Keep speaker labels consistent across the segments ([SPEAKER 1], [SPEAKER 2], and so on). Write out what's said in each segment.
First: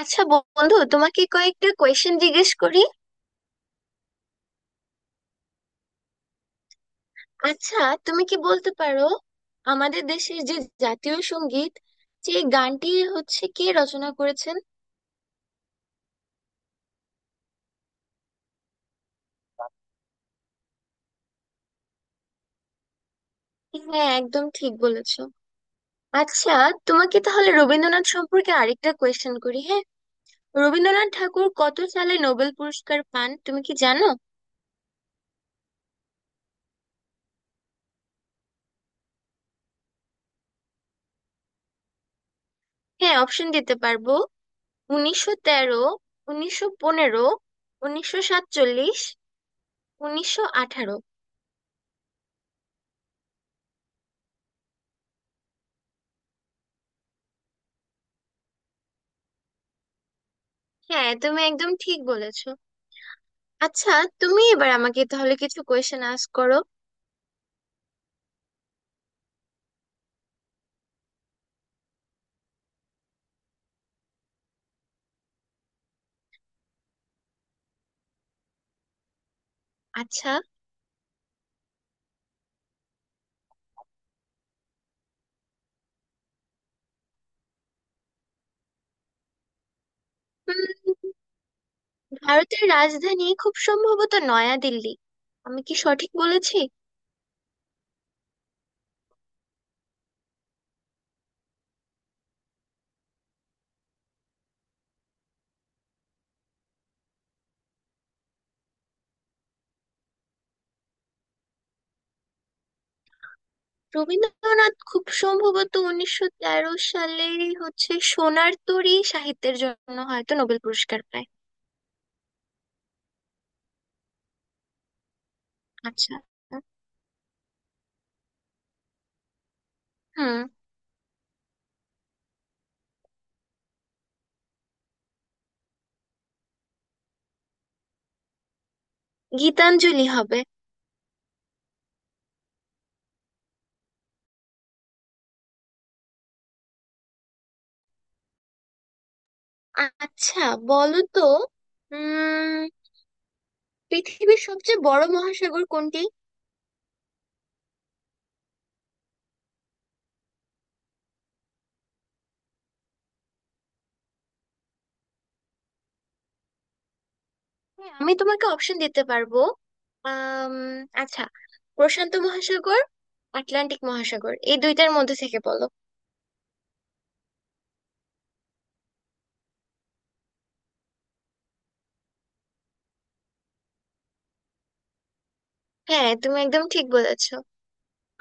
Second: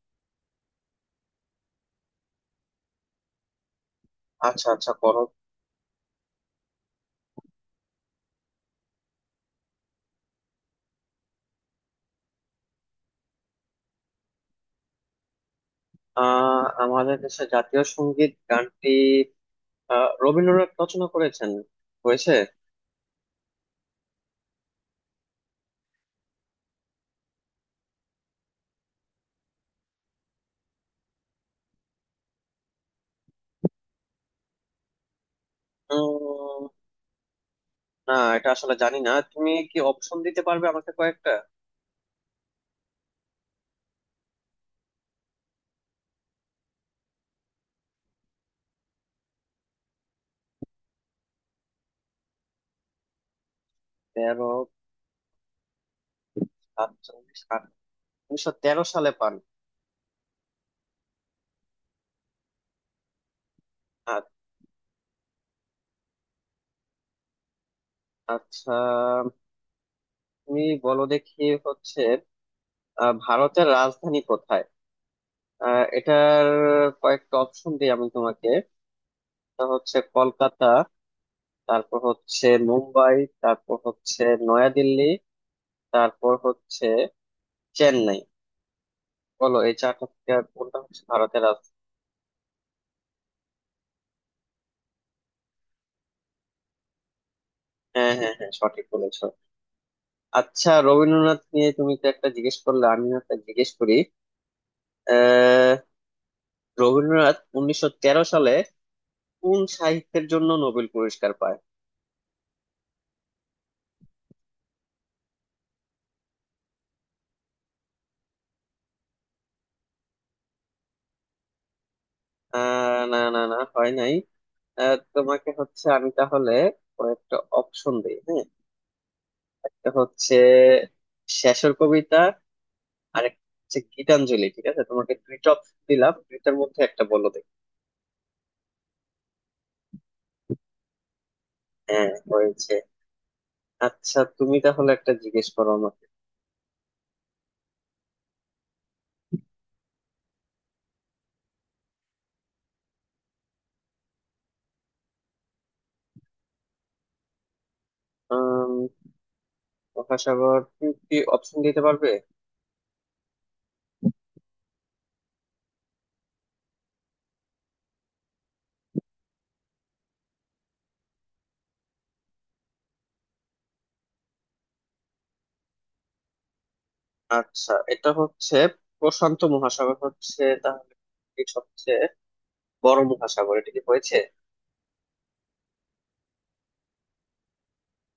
[SPEAKER 1] আচ্ছা, বন্ধু তোমাকে কয়েকটা কোয়েশ্চেন জিজ্ঞেস করি।
[SPEAKER 2] আচ্ছা, আচ্ছা করো।
[SPEAKER 1] আচ্ছা, তুমি কি বলতে পারো আমাদের দেশের যে জাতীয় সঙ্গীত সেই গানটি হচ্ছে কে রচনা করেছেন?
[SPEAKER 2] আমাদের দেশে জাতীয় সঙ্গীত গানটি রবীন্দ্রনাথ রচনা করেছেন, হয়েছে।
[SPEAKER 1] হ্যাঁ, একদম ঠিক বলেছো। আচ্ছা, তোমাকে তাহলে রবীন্দ্রনাথ সম্পর্কে আরেকটা কোয়েশ্চেন করি। হ্যাঁ, রবীন্দ্রনাথ ঠাকুর কত সালে নোবেল পুরস্কার পান তুমি কি জানো?
[SPEAKER 2] উম, না, এটা আসলে জানি না। তুমি কি অপশন দিতে পারবে আমাকে কয়েকটা?
[SPEAKER 1] হ্যাঁ, অপশন দিতে পারবো। 1913, 1915, 1947, 1918।
[SPEAKER 2] তেরো, সাতচল্লিশ, আট, 1913 সালে পান।
[SPEAKER 1] হ্যাঁ, তুমি একদম ঠিক বলেছো। আচ্ছা,
[SPEAKER 2] আ-
[SPEAKER 1] তুমি এবার আমাকে তাহলে কিছু কোয়েশ্চেন আস্ক করো।
[SPEAKER 2] আচ্ছা, তুমি বলো দেখি হচ্ছে ভারতের রাজধানী কোথায়? এটার কয়েকটা অপশন দিই আমি তোমাকে। এটা হচ্ছে
[SPEAKER 1] আচ্ছা।
[SPEAKER 2] কলকাতা, তারপর হচ্ছে মুম্বাই, তারপর হচ্ছে নয়াদিল্লি, তারপর হচ্ছে চেন্নাই। বলো এই চারটা থেকে আর কোনটা হচ্ছে
[SPEAKER 1] উম,
[SPEAKER 2] ভারতের রাজধানী।
[SPEAKER 1] ভারতের রাজধানী খুব সম্ভবত নয়াদিল্লি। আমি কি সঠিক বলেছি?
[SPEAKER 2] হ্যাঁ, হ্যাঁ, হ্যাঁ, সঠিক বলেছো। আচ্ছা, রবীন্দ্রনাথ নিয়ে তুমি তো একটা জিজ্ঞেস করলে, আমিও একটা জিজ্ঞেস করি। আহ রবীন্দ্রনাথ 1913 সালে কোন সাহিত্যের জন্য নোবেল পুরস্কার পায়?
[SPEAKER 1] রবীন্দ্রনাথ খুব সম্ভবত 1913 সালে হচ্ছে সোনার তরী সাহিত্যের জন্য হয়তো নোবেল পুরস্কার পায়।
[SPEAKER 2] না, না, না, হয় নাই। তোমাকে হচ্ছে আমি
[SPEAKER 1] আচ্ছা।
[SPEAKER 2] তাহলে কয়েকটা অপশন দিই, হ্যাঁ। একটা হচ্ছে
[SPEAKER 1] হুম।
[SPEAKER 2] শেষের কবিতা, আর একটা হচ্ছে গীতাঞ্জলি। ঠিক আছে, তোমাকে দুইটা অপশন দিলাম, দুইটার মধ্যে একটা বলো।
[SPEAKER 1] গীতাঞ্জলি হবে।
[SPEAKER 2] হ্যাঁ, হয়েছে। আচ্ছা, তুমি তাহলে একটা জিজ্ঞেস করো আমাকে।
[SPEAKER 1] আচ্ছা, বলো তো উম পৃথিবীর সবচেয়ে বড় মহাসাগর কোনটি?
[SPEAKER 2] আম, মহাসাগর, তুমি কি অপশন দিতে পারবে?
[SPEAKER 1] হ্যাঁ, আমি তোমাকে অপশন দিতে পারবো। আম, আচ্ছা। প্রশান্ত মহাসাগর, আটলান্টিক মহাসাগর, এই দুইটার মধ্যে থেকে বলো।
[SPEAKER 2] আচ্ছা, এটা হচ্ছে প্রশান্ত মহাসাগর হচ্ছে তাহলে পৃথিবীর সবচেয়ে বড় মহাসাগর, এটা কি হয়েছে?
[SPEAKER 1] হ্যাঁ, তুমি একদম ঠিক বলেছো।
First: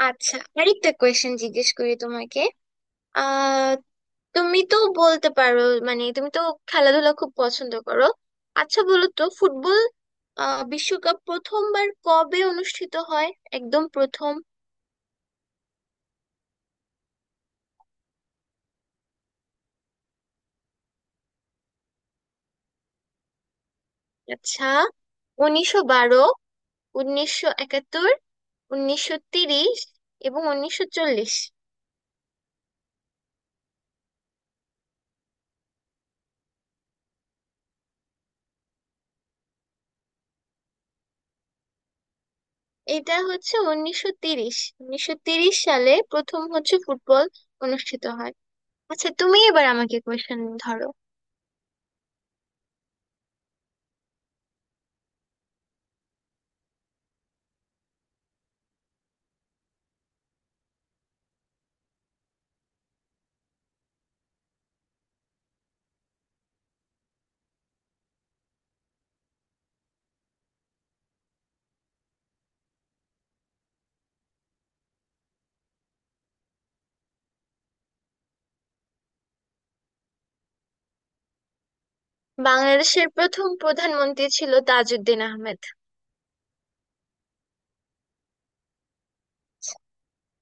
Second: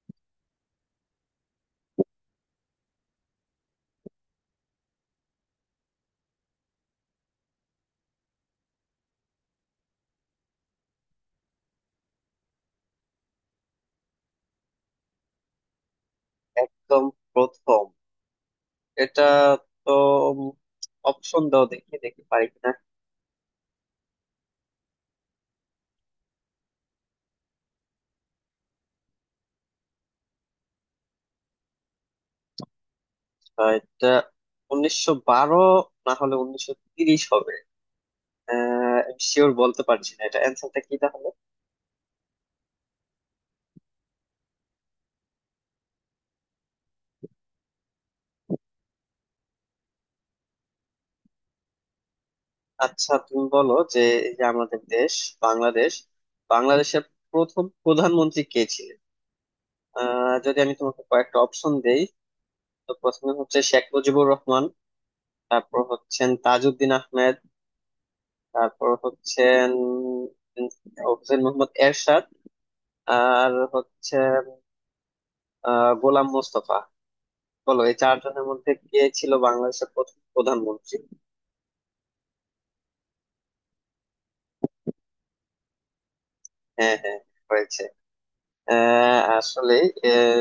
[SPEAKER 1] আচ্ছা, আরেকটা কোয়েশ্চেন জিজ্ঞেস করি তোমাকে। আহ তুমি তো বলতে পারো, মানে তুমি তো খেলাধুলা খুব পছন্দ করো। আচ্ছা, বলো তো ফুটবল বিশ্বকাপ প্রথমবার কবে অনুষ্ঠিত হয়? একদম প্রথম।
[SPEAKER 2] একদম প্রথম এটা তো, অপশন দাও দেখি, দেখি পারি কিনা।
[SPEAKER 1] আচ্ছা, 1912, 1971, 1930 এবং 1940।
[SPEAKER 2] এটা 1912 না হলে 1930 হবে। আহ শিওর বলতে পারছি না, এটা অ্যান্সারটা কি তাহলে?
[SPEAKER 1] এটা হচ্ছে 1930। 1930 সালে প্রথম হচ্ছে ফুটবল অনুষ্ঠিত হয়। আচ্ছা, তুমি এবার আমাকে কোশ্চেন ধরো।
[SPEAKER 2] আচ্ছা, তুমি বলো যে এই যে আমাদের দেশ বাংলাদেশ, বাংলাদেশের প্রথম প্রধানমন্ত্রী কে ছিলেন? যদি আমি তোমাকে কয়েকটা অপশন দেই, তো প্রথমে হচ্ছে শেখ মুজিবুর রহমান, তারপর হচ্ছেন তাজউদ্দিন আহমেদ, তারপর হচ্ছেন উম, হোসেন মোহাম্মদ এরশাদ, আর হচ্ছে গোলাম মোস্তফা। বলো এই চারজনের মধ্যে কে ছিল বাংলাদেশের প্রথম প্রধানমন্ত্রী।
[SPEAKER 1] বাংলাদেশের প্রথম প্রধানমন্ত্রী ছিল তাজউদ্দিন আহমেদ।
[SPEAKER 2] হ্যাঁ, হ্যাঁ, হয়েছে। আসলে আহ,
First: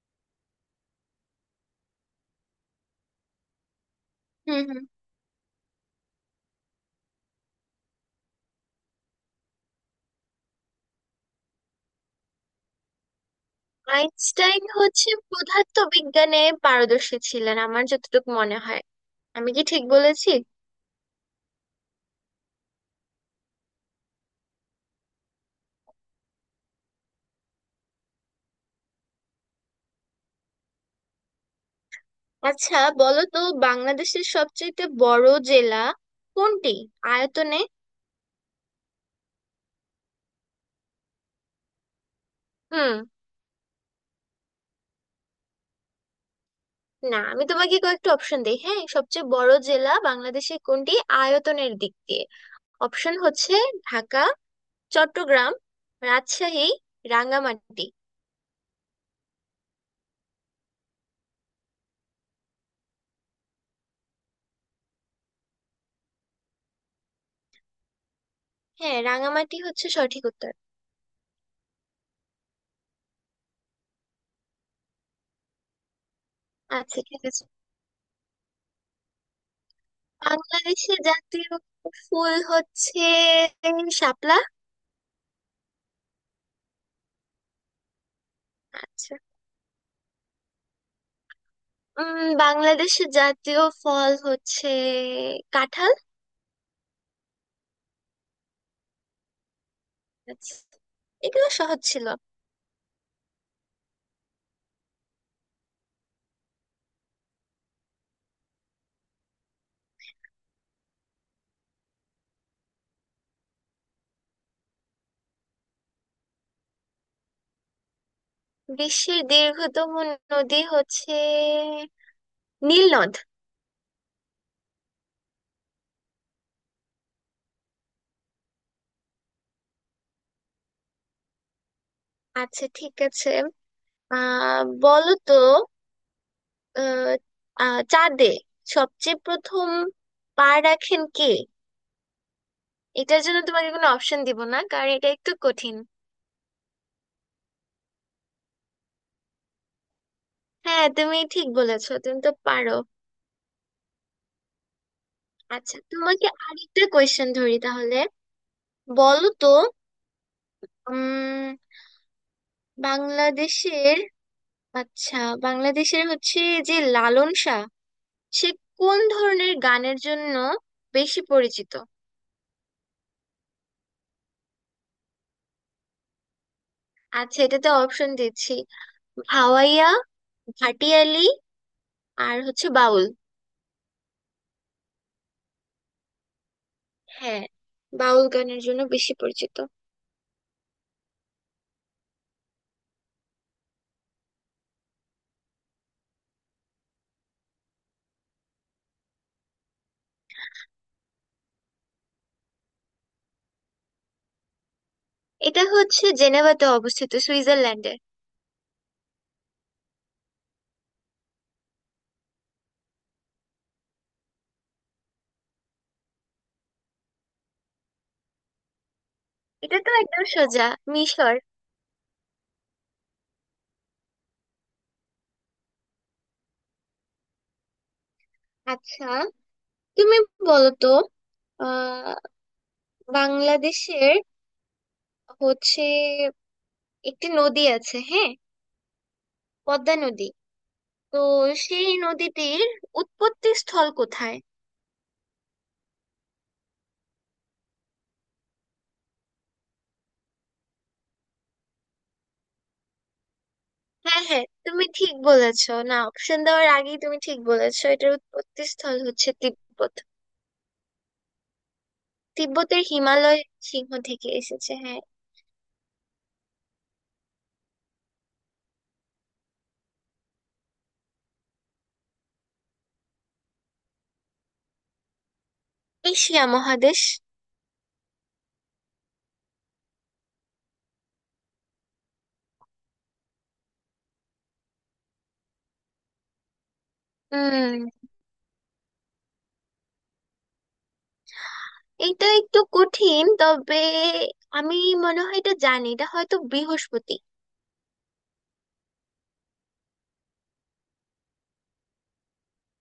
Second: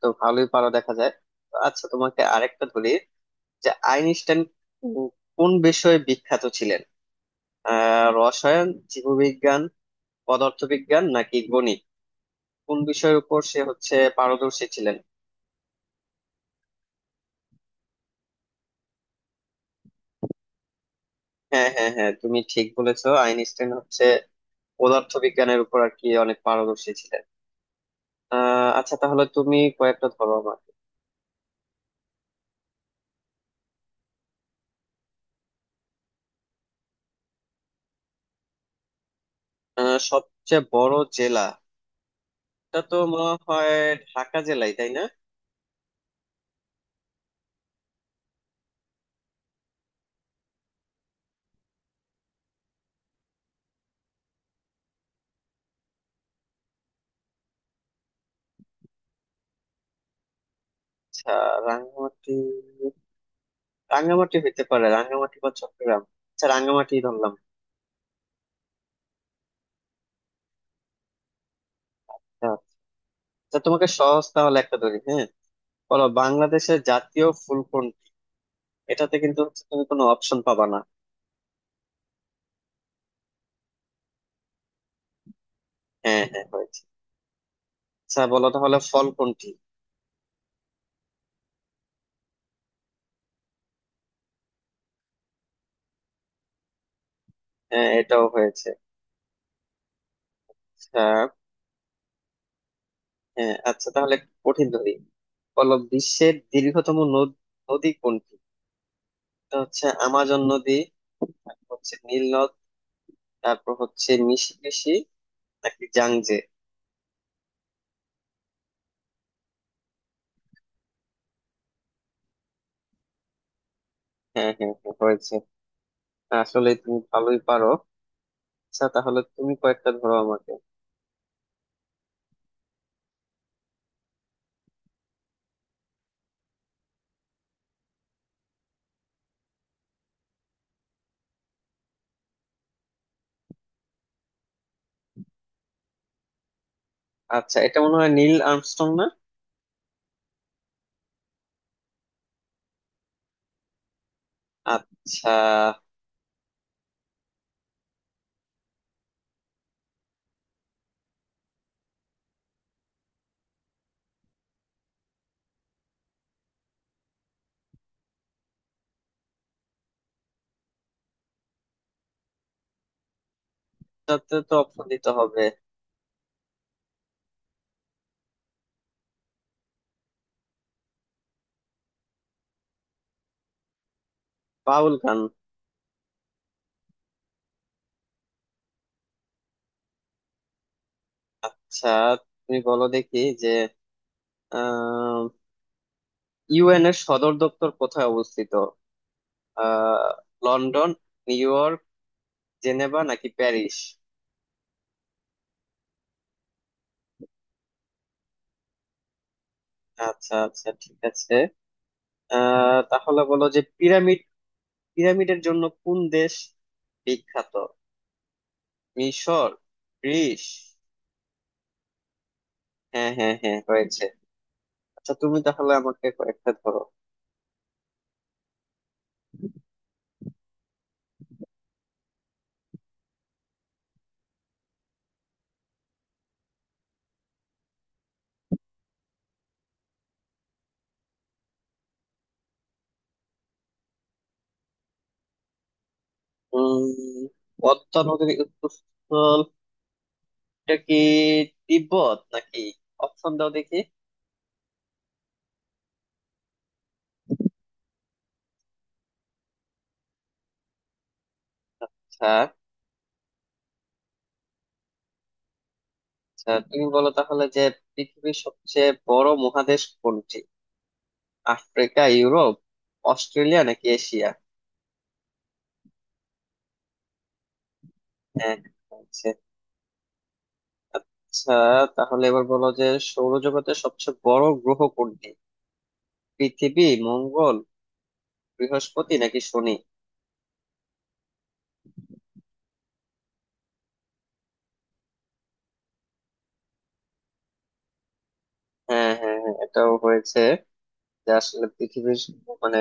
[SPEAKER 2] তো ভালোই পারো দেখা যায়। তো আচ্ছা, তোমাকে আরেকটা বলি যে আইনস্টাইন
[SPEAKER 1] হুম হুম।
[SPEAKER 2] কোন বিষয়ে বিখ্যাত ছিলেন? রসায়ন, জীববিজ্ঞান, পদার্থবিজ্ঞান নাকি গণিত? কোন বিষয়ের উপর সে হচ্ছে
[SPEAKER 1] আইনস্টাইন
[SPEAKER 2] পারদর্শী ছিলেন?
[SPEAKER 1] হচ্ছে পদার্থ বিজ্ঞানে পারদর্শী ছিলেন আমার যতটুকু মনে হয়। আমি কি ঠিক বলেছি?
[SPEAKER 2] হ্যাঁ, হ্যাঁ, হ্যাঁ, তুমি ঠিক বলেছো। আইনস্টাইন হচ্ছে পদার্থবিজ্ঞানের উপর আর কি অনেক পারদর্শী ছিলেন। আচ্ছা, তাহলে তুমি কয়েকটা ধরো আমাকে।
[SPEAKER 1] আচ্ছা, বলো তো বাংলাদেশের সবচেয়ে বড় জেলা কোনটি আয়তনে?
[SPEAKER 2] সবচেয়ে বড় জেলা, এটা
[SPEAKER 1] হুম।
[SPEAKER 2] তো মনে হয় ঢাকা জেলাই, তাই না?
[SPEAKER 1] না, আমি তোমাকে কয়েকটা অপশন দেই। হ্যাঁ, সবচেয়ে বড় জেলা বাংলাদেশে কোনটি আয়তনের দিক দিয়ে? অপশন হচ্ছে ঢাকা, চট্টগ্রাম, রাজশাহী, রাঙ্গামাটি।
[SPEAKER 2] আচ্ছা, রাঙ্গামাটি, রাঙ্গামাটি হইতে পারে, রাঙ্গামাটি বা চট্টগ্রাম। আচ্ছা, রাঙ্গামাটি ধরলাম।
[SPEAKER 1] হ্যাঁ, রাঙ্গামাটি হচ্ছে সঠিক উত্তর।
[SPEAKER 2] হ্যাঁ, আচ্ছা, তোমাকে সহজ তাহলে একটা ধরি, হ্যাঁ। বলো বাংলাদেশের
[SPEAKER 1] আচ্ছা, ঠিক
[SPEAKER 2] জাতীয়
[SPEAKER 1] আছে।
[SPEAKER 2] ফুল কোনটি। এটাতে কিন্তু হচ্ছে তুমি কোনো অপশন পাবা না।
[SPEAKER 1] বাংলাদেশের জাতীয় ফুল হচ্ছে শাপলা।
[SPEAKER 2] হ্যাঁ, হ্যাঁ, হয়েছে। আচ্ছা, বলো তাহলে ফল
[SPEAKER 1] আচ্ছা।
[SPEAKER 2] কোনটি।
[SPEAKER 1] বাংলাদেশের জাতীয় ফল হচ্ছে কাঁঠাল।
[SPEAKER 2] হ্যাঁ, এটাও হয়েছে।
[SPEAKER 1] আচ্ছা,
[SPEAKER 2] আচ্ছা।
[SPEAKER 1] এগুলো সহজ ছিল।
[SPEAKER 2] হ্যাঁ, আচ্ছা, তাহলে একটু কঠিন ধরি। বলো বিশ্বের দীর্ঘতম নদী কোনটি। এটা হচ্ছে আমাজন নদী, তারপর হচ্ছে নীল নদ, তারপর হচ্ছে মিসিসিপি নাকি জাংজে।
[SPEAKER 1] বিশ্বের দীর্ঘতম নদী হচ্ছে নীল নদ।
[SPEAKER 2] হ্যাঁ, হ্যাঁ, হ্যাঁ, হয়েছে। আসলে তুমি ভালোই পারো। আচ্ছা, তাহলে তুমি কয়েকটা ধরো আমাকে।
[SPEAKER 1] আচ্ছা, ঠিক আছে। বলো তো, আহ, আহ, চাঁদে সবচেয়ে প্রথম পা রাখেন কে? এটার জন্য তোমাকে কোনো অপশন দিব না কারণ এটা একটু কঠিন।
[SPEAKER 2] আচ্ছা, এটা মনে হয় নীল আর্মস্ট্রং, না?
[SPEAKER 1] হ্যাঁ, তুমি ঠিক বলেছো, তুমি তো পারো।
[SPEAKER 2] আচ্ছা,
[SPEAKER 1] আচ্ছা, তোমাকে আরেকটা কোয়েশ্চেন ধরি তাহলে। বলো তো উম বাংলাদেশের আচ্ছা বাংলাদেশের হচ্ছে যে লালন শাহ সে কোন ধরনের গানের জন্য বেশি পরিচিত?
[SPEAKER 2] তাতে তো অপশন দিতে হবে।
[SPEAKER 1] আচ্ছা, এটাতে অপশন দিচ্ছি। ভাওয়াইয়া, হাটিয়ালি আর হচ্ছে বাউল।
[SPEAKER 2] বাউল গান।
[SPEAKER 1] হ্যাঁ, বাউল গানের জন্য বেশি পরিচিত।
[SPEAKER 2] আচ্ছা, তুমি বলো দেখি যে আহ ইউএন এর সদর দপ্তর কোথায় অবস্থিত? আহ লন্ডন, নিউ ইয়র্ক, জেনেভা নাকি প্যারিস?
[SPEAKER 1] এটা হচ্ছে জেনেভাতে অবস্থিত সুইজারল্যান্ডে।
[SPEAKER 2] আচ্ছা, আচ্ছা, ঠিক আছে। তাহলে বলো যে পিরামিড, পিরামিডের জন্য কোন দেশ বিখ্যাত? মিশর,
[SPEAKER 1] এটা তো একদম
[SPEAKER 2] গ্রিস?
[SPEAKER 1] সোজা। মিশর।
[SPEAKER 2] হ্যাঁ, হ্যাঁ, হ্যাঁ, হয়েছে। আচ্ছা, তুমি তাহলে আমাকে কয়েকটা ধরো।
[SPEAKER 1] আচ্ছা, তুমি বলো তো আহ বাংলাদেশের হচ্ছে একটি নদী আছে, হ্যাঁ পদ্মা নদী। তো সেই নদীটির উৎপত্তি স্থল কোথায়?
[SPEAKER 2] উম পদ্মা নদীর উৎপস্থলটা কি তিব্বত নাকি? অপশন দাও দেখি।
[SPEAKER 1] হ্যাঁ, হ্যাঁ তুমি ঠিক বলেছো, না অপশন দেওয়ার আগেই তুমি ঠিক বলেছো। এটার উৎপত্তি স্থল হচ্ছে তিব্বত।
[SPEAKER 2] আচ্ছা।
[SPEAKER 1] তিব্বতের হিমালয় সিংহ থেকে এসেছে, হ্যাঁ।
[SPEAKER 2] আচ্ছা, তুমি বলো তাহলে যে পৃথিবীর সবচেয়ে বড় মহাদেশ কোনটি? আফ্রিকা, ইউরোপ, অস্ট্রেলিয়া নাকি এশিয়া?
[SPEAKER 1] এশিয়া মহাদেশ।
[SPEAKER 2] হ্যাঁ, আচ্ছা। আচ্ছা, তাহলে এবার বলো যে সৌরজগতের সবচেয়ে বড় গ্রহ কোনটি? পৃথিবী, মঙ্গল,
[SPEAKER 1] হুম।
[SPEAKER 2] বৃহস্পতি নাকি শনি?
[SPEAKER 1] এটা একটু কঠিন, তবে আমি মনে হয় এটা জানি। এটা হয়তো বৃহস্পতি।
[SPEAKER 2] হ্যাঁ, হ্যাঁ, হ্যাঁ, এটাও হয়েছে। যে আসলে পৃথিবীর মানে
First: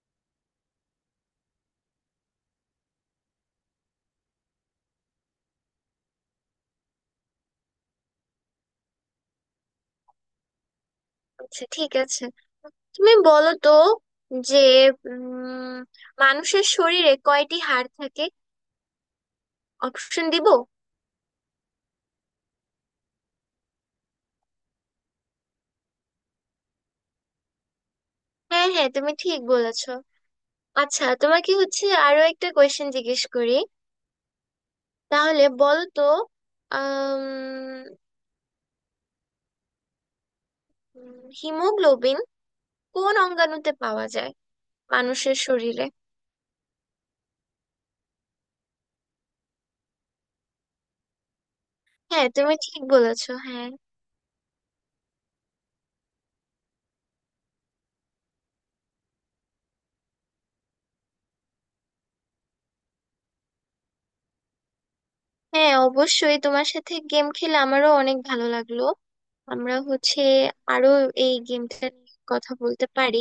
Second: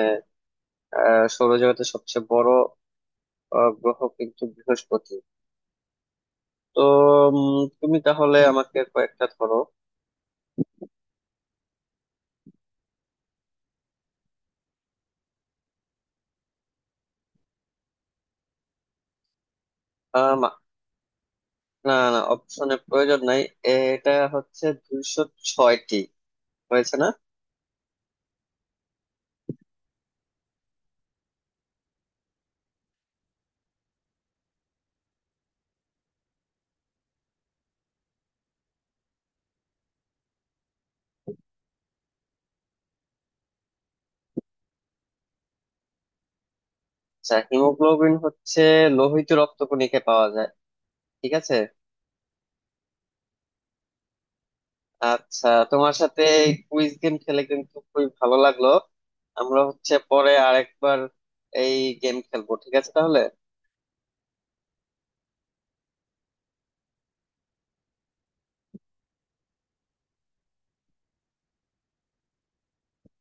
[SPEAKER 2] সৌরজগতের সবচেয়ে বড় গ্রহ কিন্তু বৃহস্পতি। তো তুমি তাহলে আমাকে কয়েকটা ধরো।
[SPEAKER 1] আচ্ছা, ঠিক আছে। তুমি বলো তো যে উম মানুষের শরীরে কয়টি হাড় থাকে? অপশন
[SPEAKER 2] আম,
[SPEAKER 1] দিব?
[SPEAKER 2] না, না, অপশনের প্রয়োজন নাই। এটা হচ্ছে 206টি, হয়েছে না?
[SPEAKER 1] হ্যাঁ, হ্যাঁ তুমি ঠিক বলেছো। আচ্ছা, তোমাকে হচ্ছে আরো একটা কোয়েশ্চেন জিজ্ঞেস করি। তাহলে বলো তো আহ হিমোগ্লোবিন কোন অঙ্গাণুতে পাওয়া যায় মানুষের শরীরে?
[SPEAKER 2] আচ্ছা, হিমোগ্লোবিন হচ্ছে লোহিত রক্তকণিকে পাওয়া যায়, ঠিক আছে।
[SPEAKER 1] হ্যাঁ, তুমি ঠিক বলেছো, হ্যাঁ।
[SPEAKER 2] আচ্ছা, তোমার সাথে কুইজ গেম খেলে কিন্তু খুবই ভালো লাগলো। আমরা হচ্ছে পরে আরেকবার এই গেম খেলবো, ঠিক আছে তাহলে।
[SPEAKER 1] হ্যাঁ, অবশ্যই তোমার সাথে গেম খেলে আমারও অনেক ভালো লাগলো। আমরা হচ্ছে আরো এই গেমটা নিয়ে কথা বলতে পারি।